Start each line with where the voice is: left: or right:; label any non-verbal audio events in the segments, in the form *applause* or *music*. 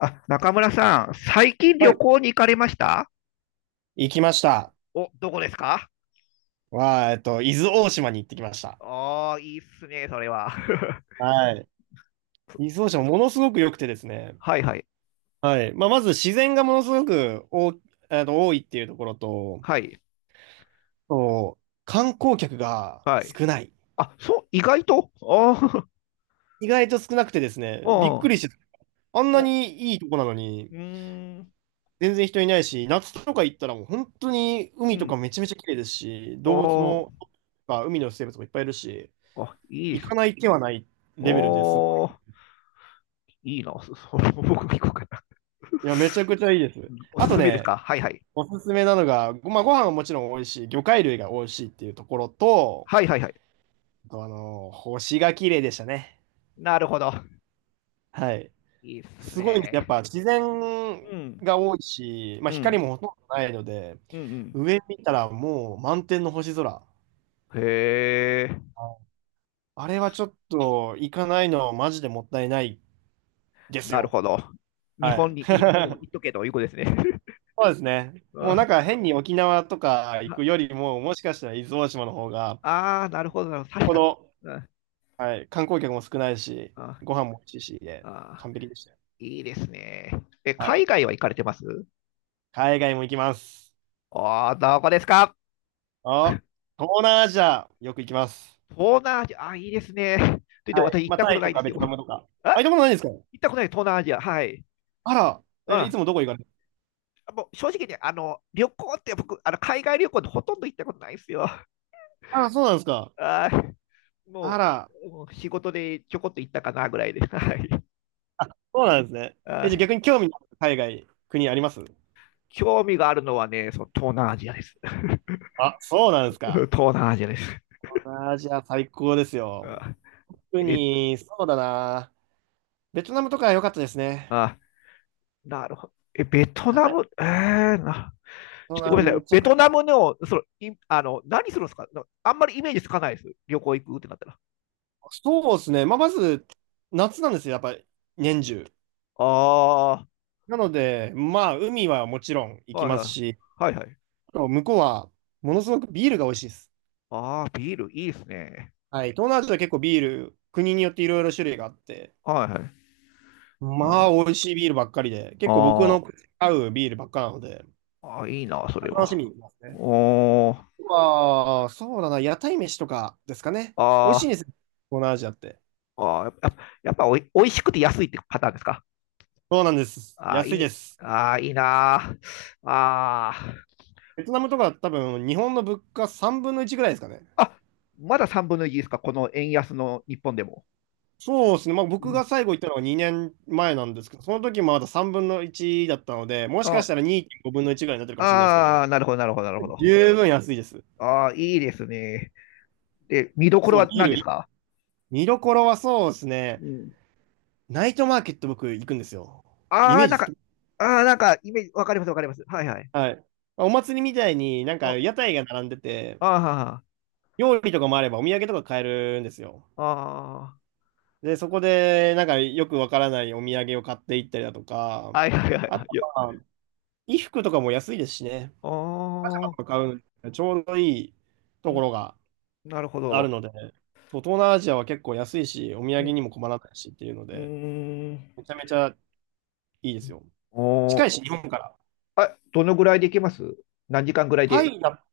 left: あ、中村さん、最近
right: は
left: 旅
right: い。
left: 行に行かれました？
right: 行きました。
left: お、どこですか？
right: は、えっと、伊豆大島に行ってきました。
left: ああー、いいっすね、それは。*laughs*
right: はい。伊豆大島ものすごく良くてですね。
left: はいはい。
right: はい。まあ、まず自然がものすごく多、あの、多いっていうところと、
left: はい。
right: そう、観光客が
left: はい。
right: 少ない。
left: あ、そう、意外と
right: 意外と少なくてです
left: *laughs* あ
right: ね、びっく
left: ー、
right: りして、あんな
left: お、
right: にいいとこなのに、
left: うーん、
right: 全然人いないし、夏とか行ったらもう本当に
left: う
right: 海と
left: ん。
right: かめちゃめちゃ綺麗ですし、動物
left: お
right: も、
left: ー、
right: まあ海の生物もいっぱいいるし、
left: あ、いいっ
right: 行
left: す。
right: かない手はないレベルですごい。
left: おー、いいな。*laughs* 僕も行こうかな。
right: いや、めちゃくちゃいいで
left: *laughs*
right: す。
left: うん、お
right: あ
left: す
right: と
left: すめです
right: ね、
left: か？はいはい。
right: おすすめなのが、まあ、ご飯はもちろん美味しい、魚介類が美味しいっていうところと、
left: はいはいはい。
right: あと、あの、星が綺麗でしたね。
left: なるほど。
right: はい。
left: いいっす
right: すごいんです。やっ
left: ね。
right: ぱ自
left: う
right: 然
left: ん、
right: が多いし、まあ、
left: う
right: 光
left: ん、
right: もほとんどないので、
left: うん、
right: 上見たらもう満天の星空。
left: うん。へえ。
right: ああれはちょっと行かないのはマジでもったいないです
left: なる
right: よ。
left: ほど。日
right: は
left: 本
right: い。
left: にいる以上言っ
right: *laughs*
left: とけということですね。
right: そうですね。もうなん
left: *laughs*
right: か変に沖縄とか行くよりも、もしかしたら伊豆大島の方が、
left: ああー、なるほど、なるほど。確
right: こ
left: か、
right: の
left: うん。
right: はい。観光客も少ないし、
left: あ
right: ご飯も美味しいし、で、
left: あ、
right: 完璧でしたよ。
left: いいですね。え、
right: は
left: 海
right: い。
left: 外は行かれてます？
right: 海外も行きます。
left: ああー、どこですか？
right: あ、東南アジア、よく行きます。
left: 東南アジア、あ、いいですね。と言って私行っ
right: まあ、
left: た
right: タ
left: こと
right: イ
left: な
right: と
left: いで
right: か
left: す
right: ベ
left: よ。
right: トナムとか。あ、行
left: あ、
right: ったことないんですか？
left: 行ったことない、東南アジア。はい。
right: あら、え、い
left: あ、
right: つもどこ行かれる？
left: もう正直ね、旅行って僕、海外旅行でほとんど行ったことないですよ。
right: あ、そうなんですか。
left: あー、
right: あ
left: も
right: ら、
left: もう仕事でちょこっと行ったかなぐらいで。*laughs* はい。
right: そうなんですね。え、じゃあ
left: あ、
right: 逆に興味のある海外、国あります？
left: 興味があるのはね、その東南アジアです。*laughs*
right: あ、そうなんですか。
left: 東南アジアです。
right: 東南アジア最高です
left: *laughs*
right: よ。
left: あ
right: 特
left: え、
right: に、そうだな。ベトナムとか良かったですね。
left: あ、なるほど。え、ベト
right: は
left: ナ
right: い。
left: ム、ー、な、ちょっ
right: 東
left: とごめん
right: 南
left: なさい。
right: めちゃ
left: ベ
right: く、
left: トナムの、その、いあの、何するんですか？あんまりイメージつかないです。旅行行くってなったら。
right: そうですね。まあ、まず、夏なんですよ、やっぱり、年中。
left: あ
right: なので、まあ、海はもちろん
left: あ、
right: 行き
left: はい
right: ま
left: は
right: すし、
left: い。はいはい。
right: あと向こうは、ものすごくビールが美味しいです。
left: ああ、ビールいいですね。
right: はい。東南アジア結構ビール、国によっていろいろ種類があって、
left: はいはい。なるほ
right: まあ、
left: ど。
right: 美味しいビールばっかりで、結構僕
left: あ
right: の
left: ー、
right: 合うビールばっかなので、
left: あー、いいな、それ
right: 楽し
left: は。
right: みに行きますね。
left: おー、
right: まあ、そうだな、屋台飯とかですかね。美味し
left: あ
right: いん
left: ー、
right: ですよ、東南アジアって。
left: あー、やっぱおいしくて安いってパターンですか？
right: そうなんです。
left: あい
right: 安い
left: い、
right: です。
left: あ、いいなあ。あ
right: ベトナムとか多分、日本の物価3分の1ぐらいですかね。
left: あ、あ、まだ3分の1ですか、この円安の日本でも。
right: そうですね、まあ、
left: う
right: 僕が
left: ん。
right: 最後行ったのは2年前なんですけど、その時もまだ3分の1だったので、もしか
left: あ
right: したら2.5分の1ぐらいになってるかもしれないですけど、
left: あー、なるほど、なるほど、なるほど。
right: 十分安いです。
left: ああ、いいですね。で、見どころ
right: そう、
left: は
right: ビー
left: 何です
right: ル、
left: か？
right: 見どころはそうですね、
left: うん。
right: ナイトマーケット僕行くんですよ。イ
left: あ
right: メ
left: あ、
right: ー
left: な
right: ジ
left: ん
right: 好
left: か、
right: き。
left: ああ、なんか、イメージ、わかります、わかります。はいはい。
right: はい。お祭りみたいになん
left: あ
right: か
left: あ
right: 屋台が並んでて、
left: ー、
right: 料理とかもあればお土産とか買えるんですよ。
left: あ
right: で、そこでなんかよくわからないお土産を買っていったりだとか、
left: あ、はいはいはい
right: あ
left: は
right: と
left: い。よ
right: は衣服とかも安いですしね。
left: ああ、
right: 買うのにねちょうどいいと
left: う
right: こ
left: ん、
right: ろが
left: なるほ
right: ある
left: ど。
right: ので、そう東南アジアは結構安いし、お土
left: う
right: 産
left: ん、
right: にも困らないしっていうの
left: う
right: で、
left: ーん。
right: めちゃめちゃいいですよ。
left: お
right: 近い
left: ー、
right: し、日本から。
left: あ、どのぐらいで行けます？何時間ぐらい
right: タ
left: で？
right: イだ、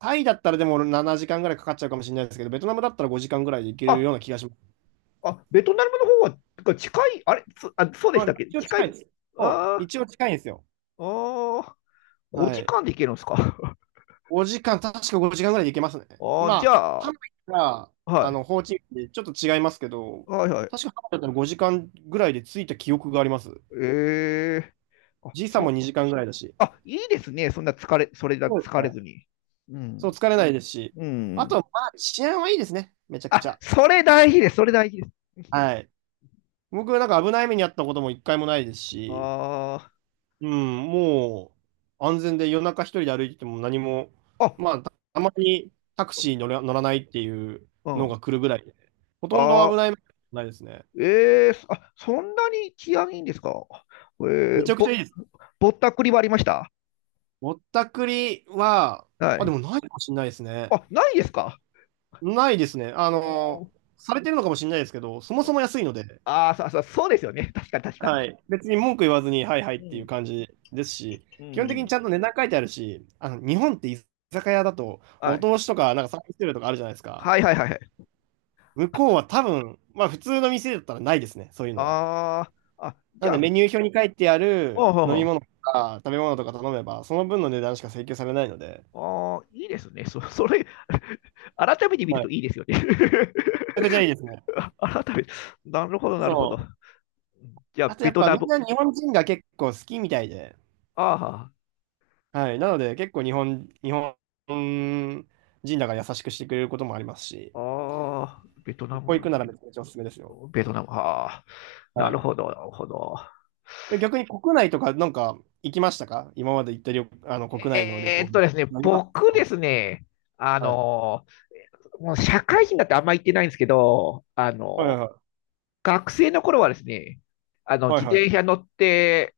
right: タイだったらでも7時間ぐらいかかっちゃうかもしれないですけど、ベトナムだったら5時間ぐらいで行けるよう
left: あ
right: な気がします。
left: あ、ベトナムの方は、てか近い、あれ、そうで
right: ま
left: した
right: あ、
left: っけ、
right: 一応
left: 近
right: 近い
left: い？
right: です。そう、
left: あー、
right: 一応近いんですよ。
left: あー、
right: は
left: 5
right: い。
left: 時間で行けるんですか。
right: 5時間、確か5時間ぐらいで行けますね。
left: *laughs* あー、じ
right: ま
left: ゃ
right: あ、ハ
left: あ、
right: ノイから、
left: は
right: あ
left: い、
right: の、ホーチミンってちょっと違いますけど、
left: はいはい。
right: 確かハノイだったら5時間ぐらいで着いた記憶があります。
left: えー、あ、
right: 時差も2時間ぐらいだし、
left: あ、いいですね。そんな疲れ、それだ、
right: そうです
left: 疲れず
right: ね。
left: に。う
right: そう、
left: ん、
right: 疲れないですし、
left: う
right: あと
left: ん。
right: は、まあ、治安はいいですね、めちゃく
left: あ、
right: ちゃ。
left: それ大事です。それ大事です。
right: はい。僕、なんか危ない目に遭ったことも一回もないですし、
left: あ
right: うん、もう安全で夜中一人で歩いてても何も、
left: ー、あ、
right: まあ、たまにタクシー乗ら、乗らないっていう
left: う
right: の
left: ん。
right: が来るぐらいで、ほとんど
left: あ
right: 危ない目に遭ってないですね。
left: ー、あ、そんなに治安いいんですか？え
right: め
left: ー、
right: ちゃくちゃ
left: ぼ、
right: いいです。
left: ぼったくりはありました？
right: ぼったくりは、
left: は
right: あ、で
left: い。
right: もないかもしれないですね。
left: あ、ないですか。
right: ないですね。あ
left: お
right: の、
left: ー、
right: されてるのかもしれないですけど、そもそも安いので、
left: ああ、そうそうそうですよね。*laughs* 確かに確か
right: は
left: に。
right: い。別に文句言わずに、はいはいっ
left: う
right: ていう
left: ん。
right: 感じですし、
left: う
right: 基本
left: んう
right: 的に
left: ん。
right: ちゃんと値段書いてあるし、あの、日本って居酒屋だと、ま
left: は
right: あ、お
left: い。
right: 通しとか、なんかサービス料とかあるじゃないですか。
left: はいはいはいはい。
right: 向こうは多分、まあ普通の店だったらないですね、そういうのが。
left: ああ、あ、
right: な
left: じ
right: の
left: ゃ
right: でメ
left: あ、
right: ニュー表に書いてあ
left: おう
right: る
left: ほう
right: 飲
left: ほ
right: み物
left: う、
right: とか食べ物とか頼めば、その分の値段しか請求されないので、
left: あー、いいですね。*laughs* それ、*laughs* 改めて見る
right: はい。
left: と
right: めち
left: いいですよね。
right: ゃくちゃいいですね。
left: *laughs* 改めて、なるほど、なるほど。
right: そう。
left: じゃ
right: あ
left: あ、
right: と
left: ベ
right: やっ
left: ト
right: ぱ
left: ナ
right: みん
left: ム。
right: な日本人が結構好きみたいで、
left: あ
right: はい。なので結構日本人だから優しくしてくれることもありますし、
left: あ、ああ、ベトナ
right: 行く
left: ム、
right: ならめちゃめちゃおすすめですよ。
left: ベトナム。ああ、な
right: は
left: る
right: い。
left: ほど、なるほど。
right: で、逆に国内とかなんか行きましたか？今まで行った旅、あの国内の旅行で。
left: ですね、
right: 何度か。
left: 僕ですね、あ
right: はい。
left: の、もう社会人だってあんま行ってないんですけど、
right: はいはいはい。
left: 学生の頃はですね、
right: はい
left: 自
right: はい。
left: 転車乗って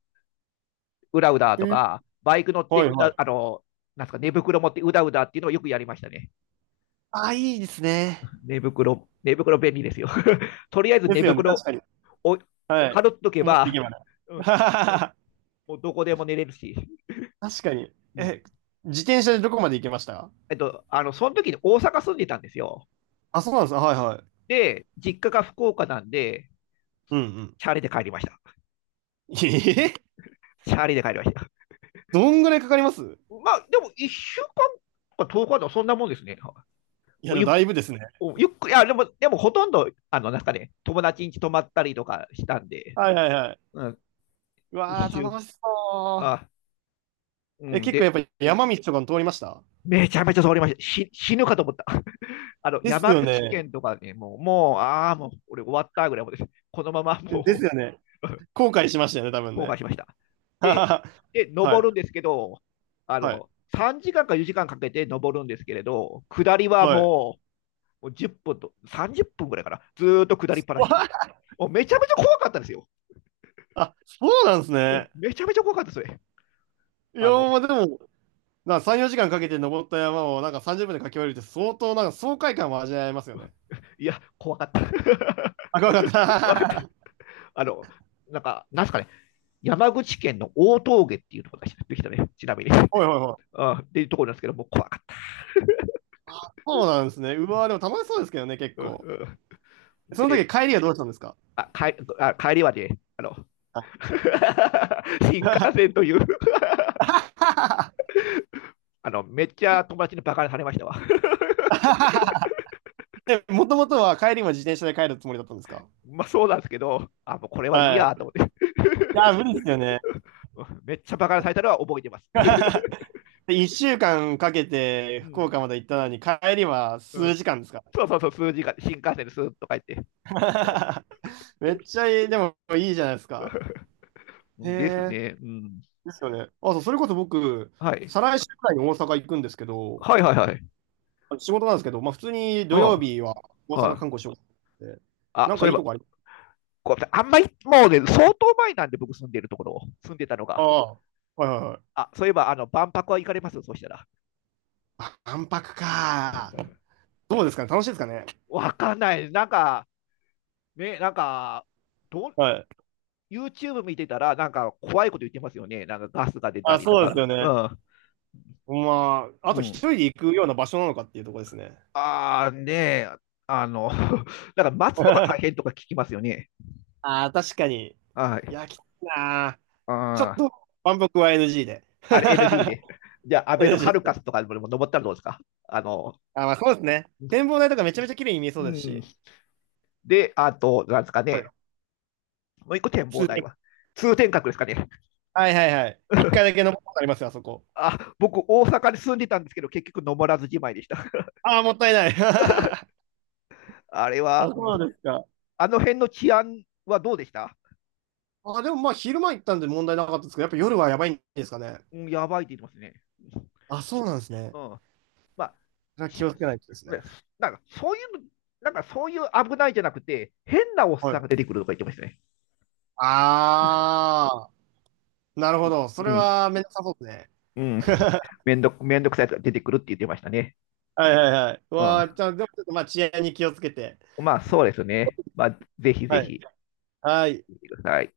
left: うだうだ
right: え
left: と
right: ー
left: か、バイク乗って
right: は
left: う
right: いは
left: だ、
right: い。
left: あの、なんすか、寝袋持ってうだうだっていうのをよくやりましたね。
right: ああ、いいですね。
left: 寝袋、寝袋便利ですよ。*laughs* とりあえず
right: で
left: 寝
right: すよね、確
left: 袋
right: かに。
left: を
right: はい。
left: かぶっとけ
right: もっと行
left: ば、
right: けばね。
left: う
right: *laughs*
left: ん、
right: はははは、
left: もうどこでも寝れるし。
right: 確かに。
left: うん、
right: え、自転車でどこまで行けました？
left: えっと、その時に大阪住んでたんですよ。
right: あ、そうなんです。はいはい。
left: で、実家が福岡なんで、
right: うんうん。
left: チャリで帰りました。
right: ええ。
left: チャリで帰りました。
right: どんぐらいかかります？
left: まあ、でも1週間か遠く日とおかではそんなもんですね。
right: いや、でも
left: ゆ
right: だいぶですね。
left: ゆっくり、いやでも、でもほとんど、あの、なんかね、友達ん家泊まったりとかしたんで、
right: はいはいはい。
left: うん、
right: うわ
left: 一
right: ー、
left: 週、
right: 楽しそう。
left: あ、う
right: え、
left: ん、
right: 結構
left: で、
right: やっぱり山道とかも通りました？
left: めちゃめちゃ通りました。死ぬかと思った。*laughs* あの、
right: です
left: 山
right: よ
left: 口
right: ね。
left: 県とかね、もう、ああ、もう、俺終わったぐらいもです。このまま
right: で
left: も
right: す
left: う、
right: よね。後悔しましたよね、多
left: *laughs*
right: 分
left: 後
right: ね。
left: 悔しました。
right: *laughs*
left: で、
right: は
left: で、登る
right: い、
left: んですけど、あ
right: はい、
left: の、3時間か4時間かんかけて登るんですけれど、下りは
right: はい。
left: も、もう10分と30分ぐらいかな、ずーっと下りっぱなし。もうめちゃめちゃ怖かったんですよ。
right: あ、そうなんですね。
left: めちゃめちゃ怖かったですね。
right: いや
left: あの、
right: ー、まあでも、なんか3、4時間かけて登った山をなんか30分で駆け下りるって相当なんか爽快感も味わえますよね。
left: いや、怖かった。*laughs*
right: あ、怖かっ
left: 怖かった。
right: た。*laughs*
left: あの、なんか、なんすかね、山口県の大峠っていうところができたね、ちなみに。*laughs*
right: ほいほいほい。
left: あっていうところなんですけど、もう怖かった。
right: そうなんですね。うわー、でも楽しそうですけどね、結構。
left: *laughs*
right: その
left: で、
right: 時帰りはどうしたんですか？
left: 帰りはね、あの、
right: は
left: *laughs* 新幹線という、あの、めっちゃ友達にバカにされましたわ。
right: い。 *laughs* で、もともとは帰りも自転車で帰るつもりだったんですか？
left: *laughs* まあそうなんですけど、あ、もうこれはいい
right: は
left: や
right: い。
left: と
right: い
left: 思って。*laughs*
right: やー、無理ですよね。
left: *laughs* めっちゃバカなタイトルは覚えてます。*laughs*
right: *laughs* で、1週間かけて
left: う
right: 福
left: ん、
right: 岡まで行ったのに、帰りは
left: *laughs* う
right: 数
left: ん、
right: 時間ですか？
left: そうそうそう、数字が新幹線でスーッと書いて。
right: ら *laughs* めっちゃいい、でもいいじゃないですか。
left: *laughs*。
right: へ
left: です
right: え、
left: ね、うん。
right: ですよね。あ、そう、それこそ僕、
left: はい。
right: 再来週くらいに大阪行くんですけど、
left: はいはいはい。
right: 仕事なんですけど、まあ普通に
left: う
right: 土曜
left: ん。
right: 日は大阪
left: は
right: 観光し
left: い。
right: ようと思って、
left: あ、
right: なん
left: そ
right: か
left: ういえ
right: いいと
left: ば、
right: こあり、
left: あんまり、もうね、相当前なんで、僕住んでるところ、住んでたの
right: あ
left: が。
right: あ、はいはいはい。
left: あ、そういえば、あの、万博は行かれます、そうしたら？
right: あ、万博か。どうですかね、楽しいですかね？
left: わかんない。なんか、ね、なんか、どう、
right: はい。
left: YouTube 見てたら、なんか怖いこと言ってますよね。なんかガスが出た
right: あ、
left: りと
right: そうです
left: か。
right: よ
left: う
right: ね。
left: ん。
right: まあ、あ
left: う
right: と一
left: ん、
right: 人で行くような場所なのかっていうところですね。
left: ああ、ねえ、あの、*laughs* だから待つのが大
right: *laughs*
left: 変とか聞きますよね。
right: ああ、確かに。
left: は
right: い
left: い。
right: や、きついなー。
left: あ
right: ちょっ
left: ー
right: と、万博は NG で。
left: あれ NG
right: *laughs*
left: で。*laughs* じゃあ、アベノハ
right: NG
left: ルカ
right: で。
left: スとかでも登ったらどうですか？あの、
right: あ、まあそうですね。展望台とかめちゃめちゃ綺麗に見えそ
left: う
right: うです
left: ん。
right: し。
left: で、あと、なんですか
right: はい。
left: ね。もう一個展望
right: 通
left: 台
right: 天
left: は。通天閣ですかね。
right: はいはいはい。一回だ
left: *laughs*
right: け登ったことありますよ、あそこ。
left: あ、僕、大阪に住んでたんですけど、結局登らずじまいでした。*laughs*
right: ああ、もったいない。*laughs*
left: あれ
right: あ、
left: は、うん、
right: そうなんですか。
left: あの辺の治安はどうでした？
right: あ、でもまあ昼間行ったんで問題なかったですけど、やっぱ夜はやばいんですかね。
left: うん、やばいって言いますね。
right: あ、そうなんですね。
left: うん。まあ、
right: それは気
left: し
right: をつけないとですね。
left: ねなんかそういうの、なんかそういう、危ないじゃなくて、変なおっ
right: は
left: さん
right: い。
left: が出てくるとか言ってましたね。
right: ああ、なるほど。そ
left: う
right: れ
left: ん、
right: はめんどくさそうですね。
left: うん、
right: *laughs*
left: めんどくさいやつが出てくるって言ってましたね。
right: はいはいはい。う
left: う
right: わあ、
left: ん、
right: じゃあ、でもちょっとまあ治安に気をつけて。
left: まあ、そうですね。まあ、ぜひぜ
right: はい。
left: ひ、
right: はい。
left: 見てください。